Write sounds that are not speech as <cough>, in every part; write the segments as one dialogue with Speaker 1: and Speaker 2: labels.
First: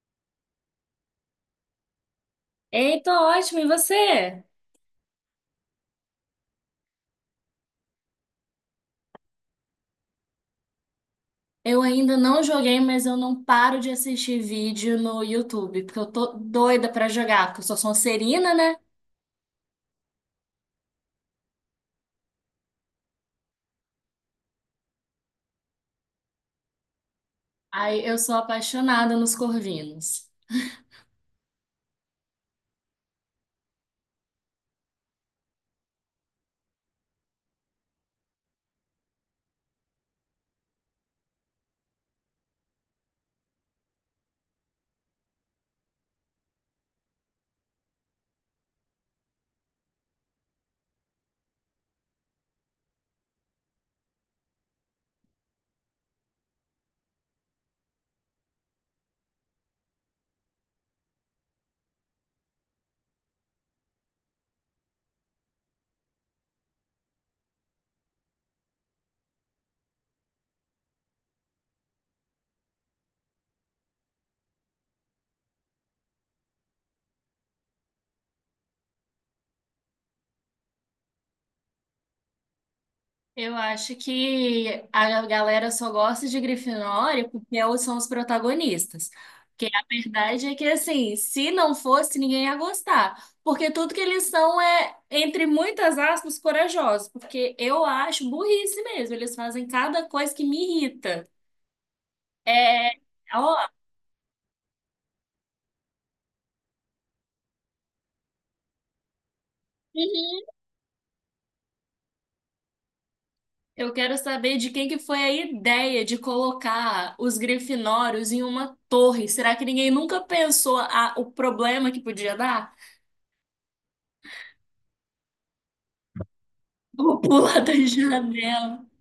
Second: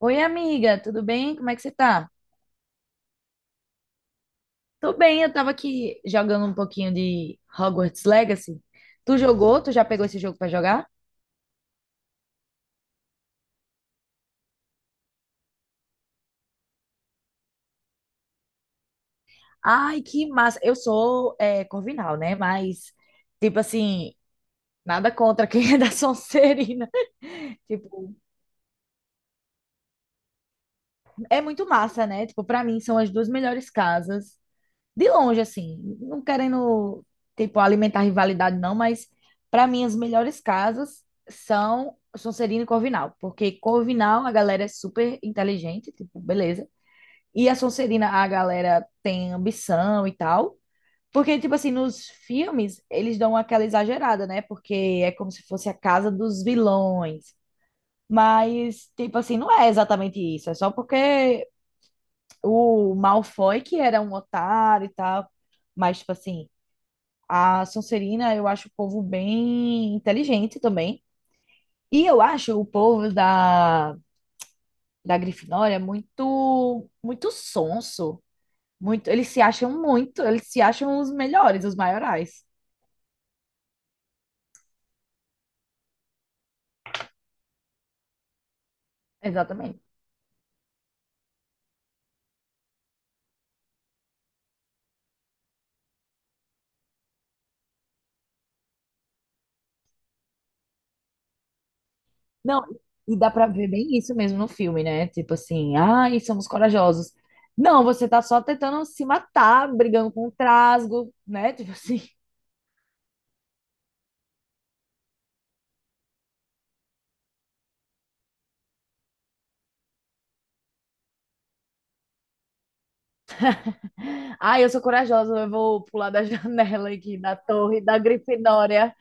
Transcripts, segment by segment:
Speaker 1: Oi, amiga, tudo bem? Como é que você tá?
Speaker 2: Ei, tô ótimo, e você?
Speaker 1: Tô bem, eu tava aqui jogando um pouquinho de Hogwarts Legacy. Tu jogou? Tu já pegou esse jogo pra jogar?
Speaker 2: Eu ainda não joguei, mas eu não paro de assistir vídeo no YouTube, porque eu tô doida pra jogar, porque eu sou sonserina, né?
Speaker 1: Ai, que massa! Eu sou é, Corvinal, né? Mas, tipo assim, nada contra quem <laughs> é da Sonserina.
Speaker 2: Aí
Speaker 1: Tipo,
Speaker 2: eu sou apaixonada nos corvinos.
Speaker 1: é muito massa, né? Tipo, pra mim são as duas melhores casas. De longe, assim, não querendo, tipo, alimentar rivalidade, não, mas para mim as melhores casas são Sonserina e Corvinal, porque Corvinal a galera é super inteligente, tipo, beleza. E a Sonserina a galera tem ambição e tal. Porque, tipo assim, nos filmes eles dão aquela exagerada, né? Porque é como se fosse a casa dos vilões. Mas, tipo assim, não é exatamente isso. É só porque o Malfoy, que era um otário e tal. Mas, tipo assim, a Sonserina, eu acho o povo bem inteligente também. E eu acho o povo da Grifinória muito, muito sonso. Muito, eles se acham os melhores, os maiorais.
Speaker 2: Eu acho que a galera só gosta de Grifinória porque elas são os protagonistas. Porque
Speaker 1: Exatamente.
Speaker 2: a verdade é que, assim, se não fosse, ninguém ia gostar. Porque tudo que eles são é, entre muitas aspas, corajosos. Porque eu acho burrice mesmo. Eles fazem cada coisa que me irrita.
Speaker 1: Não,
Speaker 2: É,
Speaker 1: e dá pra
Speaker 2: ó,
Speaker 1: ver bem isso mesmo no filme, né? Tipo assim, ai, somos corajosos. Não, você tá só tentando se matar, brigando com o trasgo, né? Tipo assim,
Speaker 2: eu quero saber de quem que foi a ideia de colocar os Grifinórios em uma torre. Será que ninguém nunca pensou a, o problema que podia dar?
Speaker 1: <laughs> ai, eu sou corajosa, eu vou pular da <laughs> janela aqui
Speaker 2: Vou
Speaker 1: da
Speaker 2: pular da
Speaker 1: torre da
Speaker 2: janela.
Speaker 1: Grifinória.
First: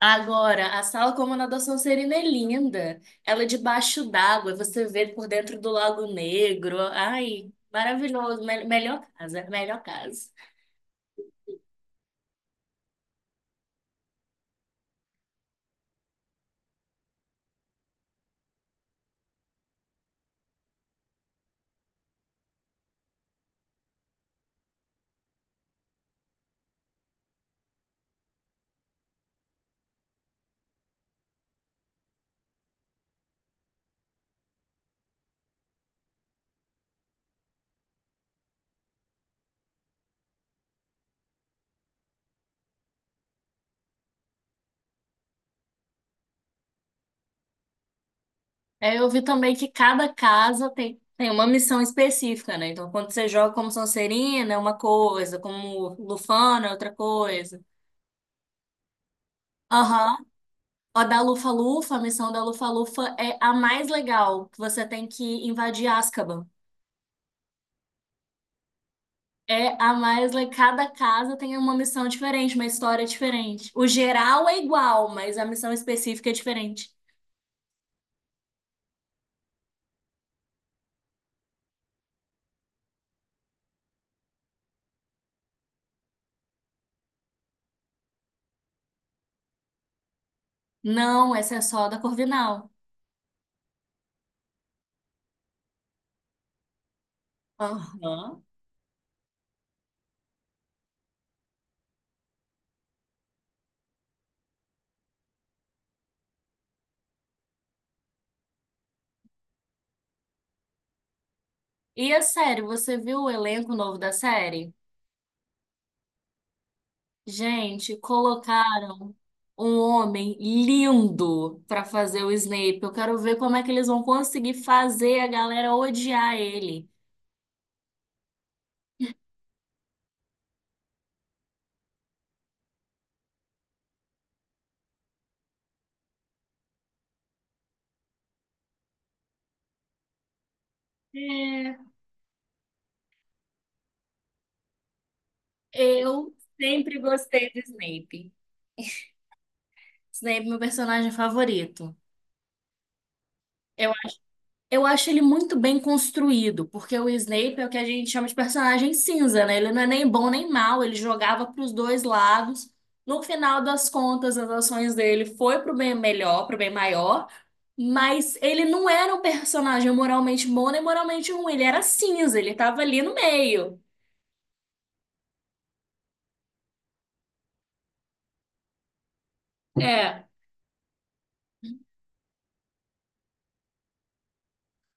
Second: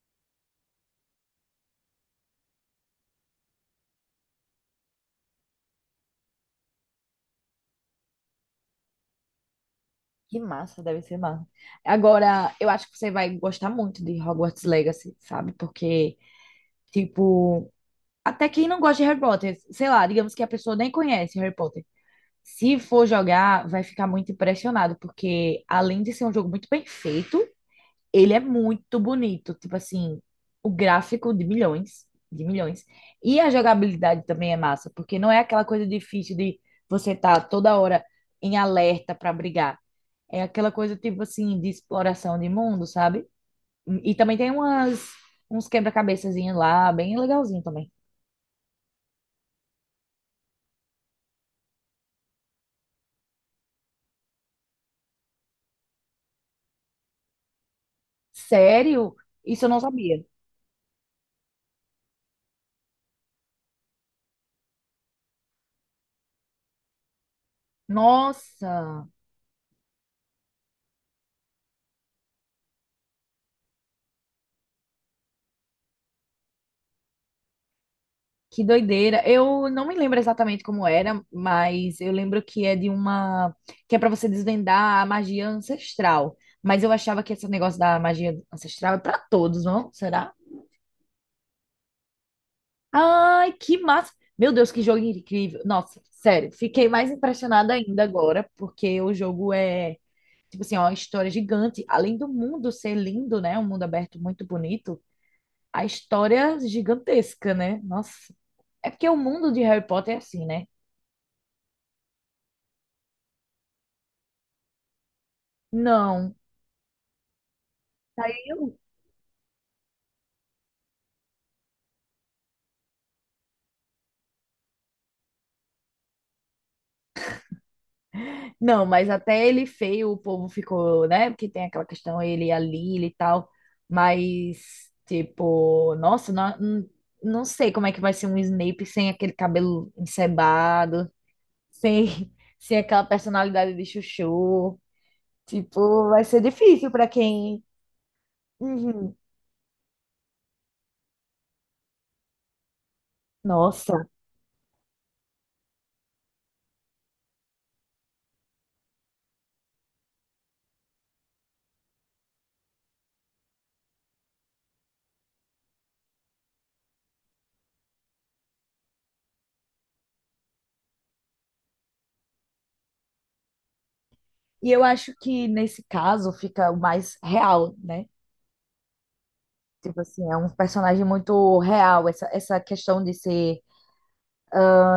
Speaker 2: Agora, a sala como na da Sonserina é linda. Ela é debaixo d'água, você vê por dentro do Lago Negro. Ai, maravilhoso. Me- melhor casa, melhor casa.
Speaker 1: Que massa, deve ser massa. Agora, eu acho que você vai gostar muito de Hogwarts Legacy, sabe? Porque, tipo, até quem não gosta de Harry Potter, sei lá, digamos que a pessoa nem conhece Harry Potter. Se for jogar, vai ficar muito impressionado, porque além de ser um jogo muito bem feito, ele é muito bonito, tipo assim, o gráfico de milhões, de milhões. E a jogabilidade também é massa, porque não é aquela coisa difícil de você estar toda hora em alerta para brigar. É aquela coisa tipo assim de exploração de mundo, sabe? E também tem umas uns quebra-cabeçazinhos lá, bem legalzinho também.
Speaker 2: É, eu vi também que cada casa tem uma missão específica, né? Então, quando você joga como Sonserina, é uma coisa, como Lufana, é outra coisa.
Speaker 1: Sério? Isso eu não sabia.
Speaker 2: Aham. A da Lufa-Lufa, a missão da Lufa-Lufa é a mais legal, que você tem que invadir Azkaban.
Speaker 1: Nossa!
Speaker 2: É a Maisla, cada casa tem uma missão diferente, uma história diferente. O geral é igual, mas a missão específica é diferente.
Speaker 1: Que doideira. Eu não me lembro exatamente como era, mas eu lembro que é de uma que é para você desvendar a magia ancestral. Mas eu achava que esse negócio da magia ancestral é para todos, não? Será?
Speaker 2: Não, essa é só da Corvinal.
Speaker 1: Ai, que massa! Meu Deus, que jogo incrível. Nossa, sério, fiquei mais impressionada ainda
Speaker 2: Aham.
Speaker 1: agora, porque o jogo é, tipo assim, ó, uma história gigante. Além do mundo ser lindo, né? Um mundo aberto muito bonito, a história é gigantesca, né? Nossa. É porque o mundo de Harry Potter é assim, né?
Speaker 2: E a série, você viu o elenco novo da série?
Speaker 1: Não.
Speaker 2: Gente,
Speaker 1: Saiu?
Speaker 2: colocaram um homem lindo pra fazer o Snape. Eu quero ver como é que eles vão conseguir fazer a galera odiar ele.
Speaker 1: Não, mas até ele feio, o povo ficou, né? Porque tem aquela questão, ele e a Lily e tal. Mas, tipo, nossa, não, não sei como é que vai ser um Snape sem aquele cabelo encebado,
Speaker 2: É.
Speaker 1: sem, <laughs> sem aquela personalidade de chuchu. Tipo, vai
Speaker 2: Eu
Speaker 1: ser difícil
Speaker 2: sempre
Speaker 1: para
Speaker 2: gostei do
Speaker 1: quem.
Speaker 2: Snape.
Speaker 1: Uhum.
Speaker 2: Snape, é meu personagem favorito. Eu,
Speaker 1: Nossa.
Speaker 2: eu acho ele muito bem construído, porque o Snape é o que a gente chama de personagem cinza, né? Ele não é nem bom nem mal, ele jogava para os dois lados. No final das contas, as ações dele foi pro bem melhor, pro bem maior, mas ele não era um personagem moralmente bom nem moralmente ruim, ele era cinza, ele tava ali no meio.
Speaker 1: E eu acho que nesse caso fica o mais real, né? Tipo assim,
Speaker 2: É.
Speaker 1: é um personagem muito real, essa questão de ser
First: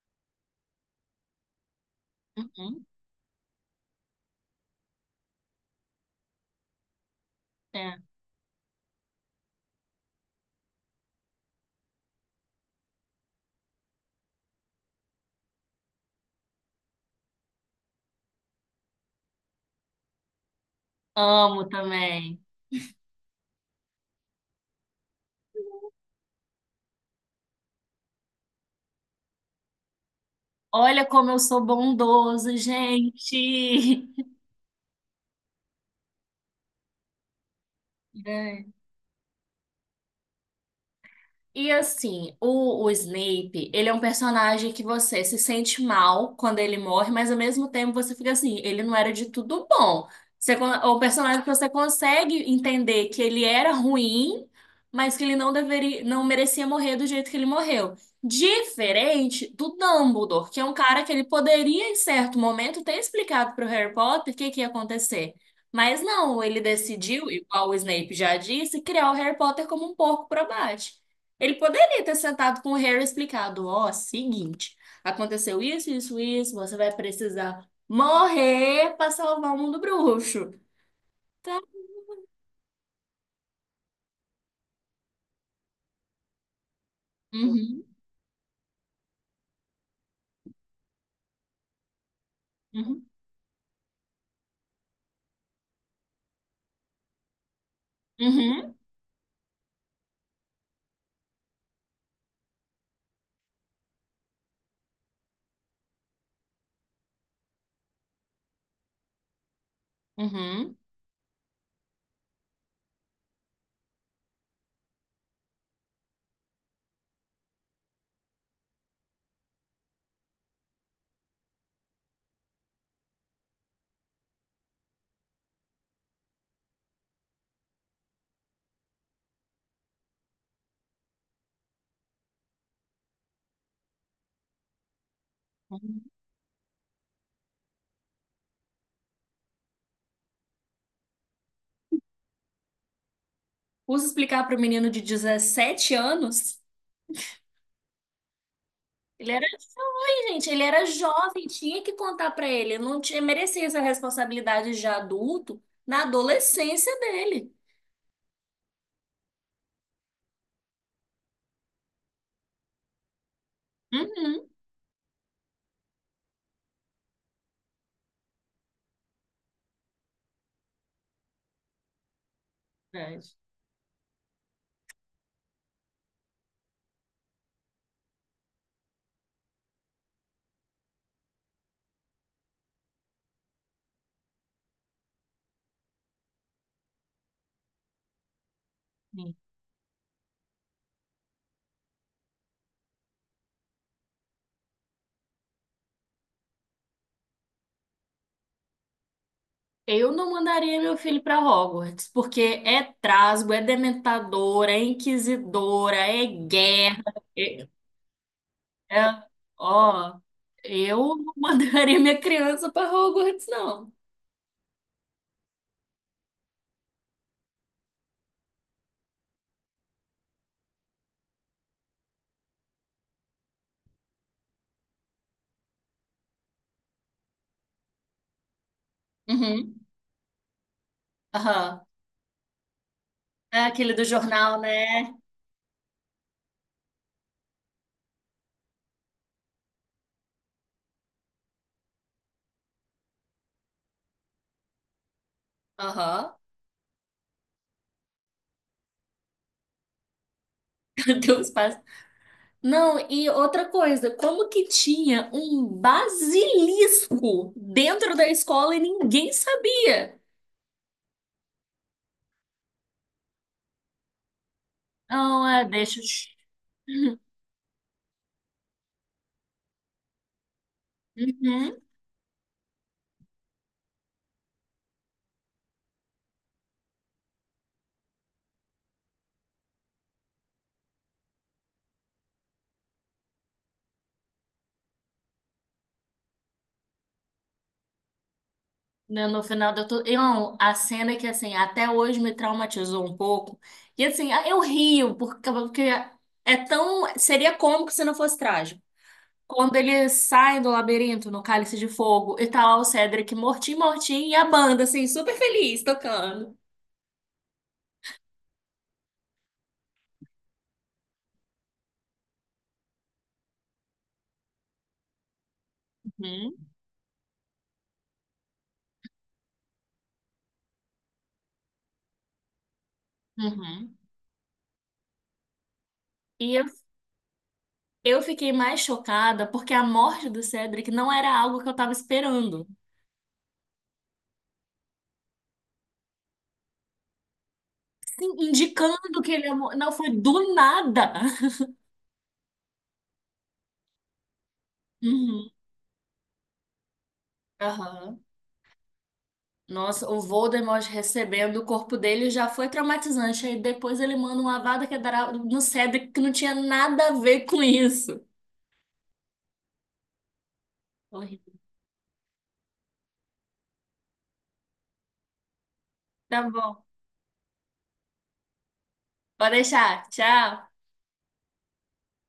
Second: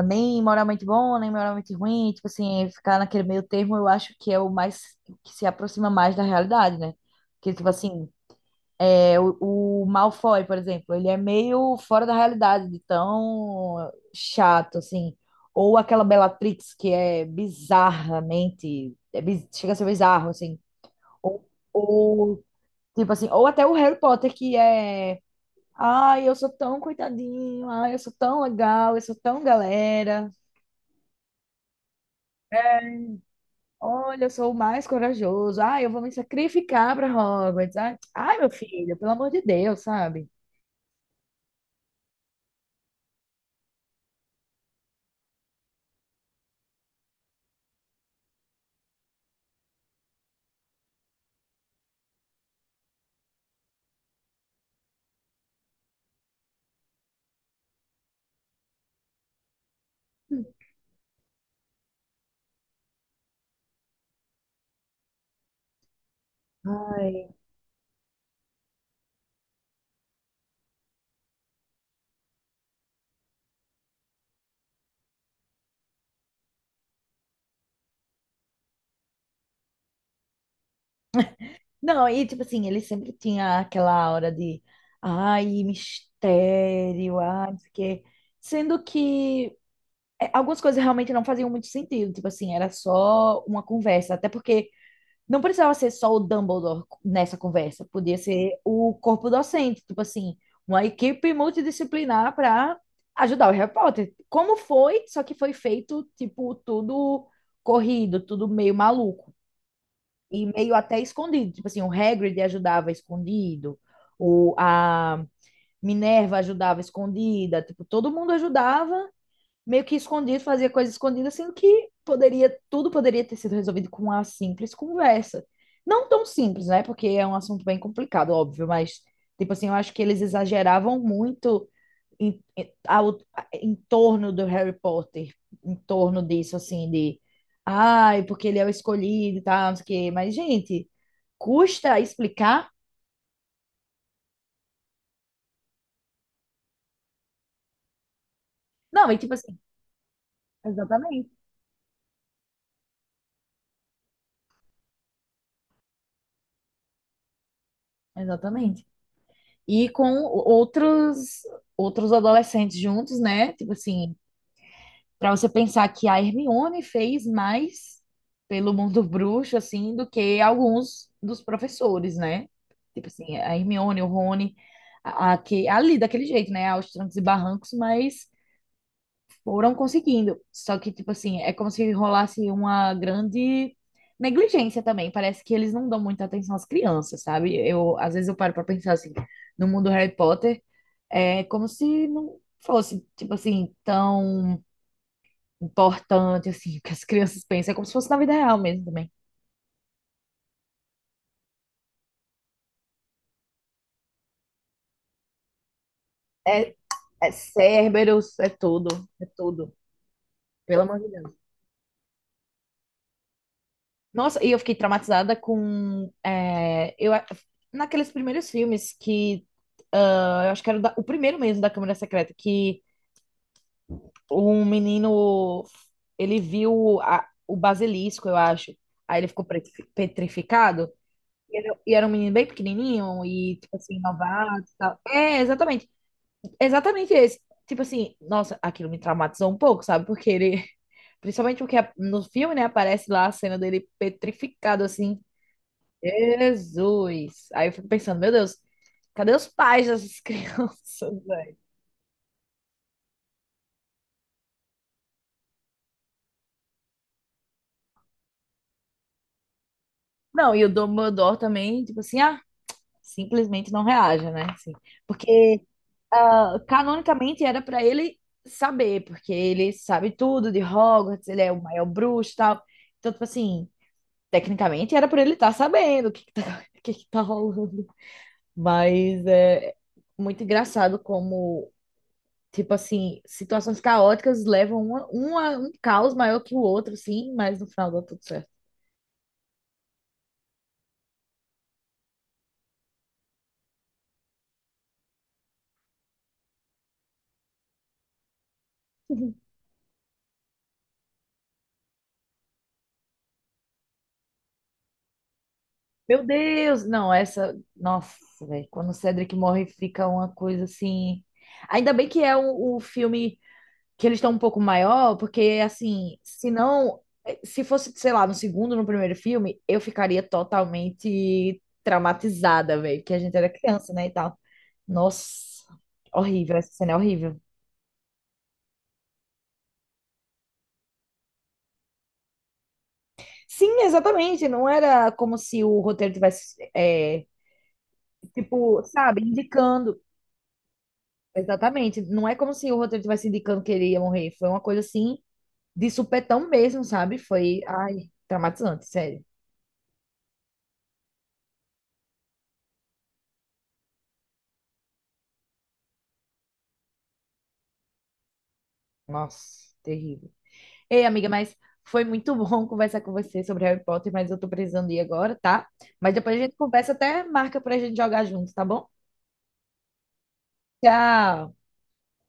Speaker 1: nem moral muito bom, nem moral muito ruim, tipo assim,
Speaker 2: Uhum,
Speaker 1: ficar naquele meio termo, eu acho que é o mais que se aproxima mais da realidade, né? Porque, tipo
Speaker 2: é.
Speaker 1: assim, o Malfoy, por exemplo, ele é meio fora da realidade, de tão chato, assim. Ou aquela Bellatrix, que é bizarramente, chega a ser bizarro, assim. Ou,
Speaker 2: Amo também.
Speaker 1: ou, tipo assim, ou até o Harry Potter, que é. Ai, eu sou tão coitadinho, ai, eu sou tão legal, eu sou tão galera.
Speaker 2: Olha como eu sou bondoso, gente.
Speaker 1: Olha,
Speaker 2: <laughs>
Speaker 1: eu sou o mais corajoso. Ah, eu vou me sacrificar para Hogwarts. Ai, ai, meu
Speaker 2: É.
Speaker 1: filho, pelo amor de Deus, sabe?
Speaker 2: E assim, o Snape, ele é um personagem que você se sente mal quando ele morre, mas ao mesmo tempo você fica assim, ele não era de tudo bom. Você, con- o personagem que você consegue entender que ele era ruim, mas que ele não deveria, não merecia morrer do jeito que ele morreu. Diferente do Dumbledore, que é um cara que ele poderia, em certo momento, ter explicado para o Harry Potter o que que ia acontecer. Mas não, ele decidiu,
Speaker 1: Ai.
Speaker 2: igual o Snape já disse, criar o Harry Potter como um porco pro abate. Ele poderia ter sentado com o Harry e explicado, ó, seguinte, aconteceu isso, isso, isso, você vai precisar morrer para salvar o mundo bruxo. Tá?
Speaker 1: Não, e tipo assim, ele sempre tinha aquela aura de ai, mistério, ai, não sei o
Speaker 2: Uhum,
Speaker 1: quê. Sendo que é, algumas coisas realmente não faziam muito sentido. Tipo assim, era
Speaker 2: uhum,
Speaker 1: só uma conversa. Até porque não precisava ser só o Dumbledore nessa conversa, podia ser
Speaker 2: uhum,
Speaker 1: o corpo docente, tipo assim, uma equipe multidisciplinar para ajudar o Harry Potter. Como foi, só que foi feito, tipo, tudo corrido, tudo meio maluco e meio
Speaker 2: uhum,
Speaker 1: até escondido. Tipo assim, o Hagrid ajudava escondido, o, a Minerva ajudava escondida, tipo, todo mundo ajudava meio que escondido, fazia coisas escondidas, sendo que poderia, tudo poderia ter sido resolvido com uma simples conversa. Não tão simples, né? Porque é um assunto bem complicado, óbvio, mas, tipo assim, eu acho que eles exageravam muito em, em, ao, em torno do Harry Potter, em
Speaker 2: uhum.
Speaker 1: torno disso, assim, de. Ai, porque ele é o escolhido e tal, não sei o quê. Mas, gente, custa explicar?
Speaker 2: Usa explicar para o menino de 17 anos?
Speaker 1: Não, e
Speaker 2: Ele
Speaker 1: tipo
Speaker 2: era
Speaker 1: assim,
Speaker 2: jovem, gente, ele era
Speaker 1: exatamente,
Speaker 2: jovem, tinha que contar para ele, ele não tinha, merecia essa responsabilidade de adulto na adolescência dele.
Speaker 1: exatamente. E com outros adolescentes juntos, né? Tipo assim,
Speaker 2: Uhum.
Speaker 1: para você pensar que a Hermione fez mais pelo mundo <laughs> bruxo assim do que alguns dos professores, né? Tipo
Speaker 2: Verdade.
Speaker 1: assim, a Hermione, o Rony, ali daquele jeito, né? Aos trancos e barrancos, mas foram conseguindo. Só que tipo assim, é como se rolasse uma grande negligência também. Parece que eles não dão muita atenção às crianças, sabe? Eu às vezes eu paro para pensar assim, no mundo Harry Potter é como se não fosse, tipo assim, tão importante assim, que as crianças pensam. É como se fosse na vida real mesmo também.
Speaker 2: Eu não mandaria meu filho para Hogwarts, porque é trasgo, é dementador, é inquisidora, é
Speaker 1: É,
Speaker 2: guerra.
Speaker 1: é
Speaker 2: É,
Speaker 1: Cerberus, é tudo,
Speaker 2: é-
Speaker 1: é tudo.
Speaker 2: ó,
Speaker 1: Pelo
Speaker 2: eu
Speaker 1: amor de Deus.
Speaker 2: não <laughs> mandaria minha criança para Hogwarts, não.
Speaker 1: Nossa, e eu fiquei traumatizada com. Naqueles primeiros filmes que. Ah, eu acho que era o primeiro mesmo da Câmara Secreta, que um menino. Ele viu o basilisco, eu acho. Aí ele ficou
Speaker 2: Uhum.
Speaker 1: petrificado.
Speaker 2: Aham.
Speaker 1: E era um menino bem pequenininho e,
Speaker 2: É
Speaker 1: tipo
Speaker 2: aquele
Speaker 1: assim,
Speaker 2: do jornal,
Speaker 1: novato e tal.
Speaker 2: né?
Speaker 1: É, exatamente. Exatamente esse. Tipo assim, nossa, aquilo me traumatizou um pouco, sabe? Porque ele, <laughs> principalmente porque no filme, né, aparece lá a cena dele petrificado, assim.
Speaker 2: Aham.
Speaker 1: Jesus! Aí eu fico pensando, meu Deus, cadê os pais dessas <laughs>
Speaker 2: <laughs>
Speaker 1: crianças,
Speaker 2: Cadê os
Speaker 1: velho?
Speaker 2: pais? Não, e outra coisa, como que tinha um basilisco dentro da escola e ninguém sabia?
Speaker 1: Não, e o Dumbledore também, tipo assim, ah, simplesmente não reage, né? Assim,
Speaker 2: Não,
Speaker 1: porque
Speaker 2: é, deixa.
Speaker 1: ah,
Speaker 2: Eu-
Speaker 1: canonicamente era pra ele saber, porque ele sabe tudo de
Speaker 2: <laughs>
Speaker 1: Hogwarts, ele é o
Speaker 2: uhum.
Speaker 1: maior bruxo e tal. Então, tipo assim, tecnicamente era pra ele estar sabendo o que que tá, <laughs> o que que tá rolando. Mas é muito engraçado como, tipo assim, situações caóticas levam uma, um caos maior que o outro, sim, mas no final dá tudo certo.
Speaker 2: Né, no final da tudo. Não, a cena que, assim, até hoje me traumatizou um pouco. E, assim, eu rio, porque, porque é tão. Seria cômico se não fosse trágico. Quando eles saem do labirinto no Cálice de Fogo e tá lá o Cedric mortinho, mortinho, e a banda, assim, super feliz
Speaker 1: Meu
Speaker 2: tocando.
Speaker 1: Deus! Não, essa. Nossa, velho. Quando o Cedric morre, fica uma coisa assim. Ainda bem que é o filme que eles estão um pouco maior, porque assim, se
Speaker 2: Uhum.
Speaker 1: não, se fosse, sei lá, no segundo, no primeiro filme, eu ficaria totalmente traumatizada, velho, que a gente era criança,
Speaker 2: Uhum.
Speaker 1: né, e tal. Nossa,
Speaker 2: E
Speaker 1: horrível, essa cena é horrível.
Speaker 2: eu fiquei mais chocada porque a morte do Cedric não era algo que eu tava esperando.
Speaker 1: Sim, exatamente, não era como se o roteiro tivesse, é,
Speaker 2: Sim,
Speaker 1: tipo, sabe,
Speaker 2: indicando que ele ia mor- Não,
Speaker 1: indicando.
Speaker 2: foi do nada. <laughs>
Speaker 1: Exatamente, não é como se o roteiro tivesse indicando que ele ia morrer, foi uma coisa assim,
Speaker 2: uhum.
Speaker 1: de supetão mesmo, sabe? Foi, ai,
Speaker 2: Aham.
Speaker 1: traumatizante, sério.
Speaker 2: Nossa, o Voldemort recebendo o corpo dele já foi traumatizante. Aí depois ele manda uma vada que dará no Cedric que não tinha nada a ver com isso.
Speaker 1: Nossa, terrível. Ei, amiga,
Speaker 2: Horrível.
Speaker 1: mas foi muito bom <laughs> conversar com você sobre Harry Potter, mas eu tô precisando ir agora, tá? Mas depois a
Speaker 2: Tá
Speaker 1: gente
Speaker 2: bom.
Speaker 1: conversa até marca pra gente jogar junto, tá bom?
Speaker 2: Pode deixar. Tchau.
Speaker 1: Tchau!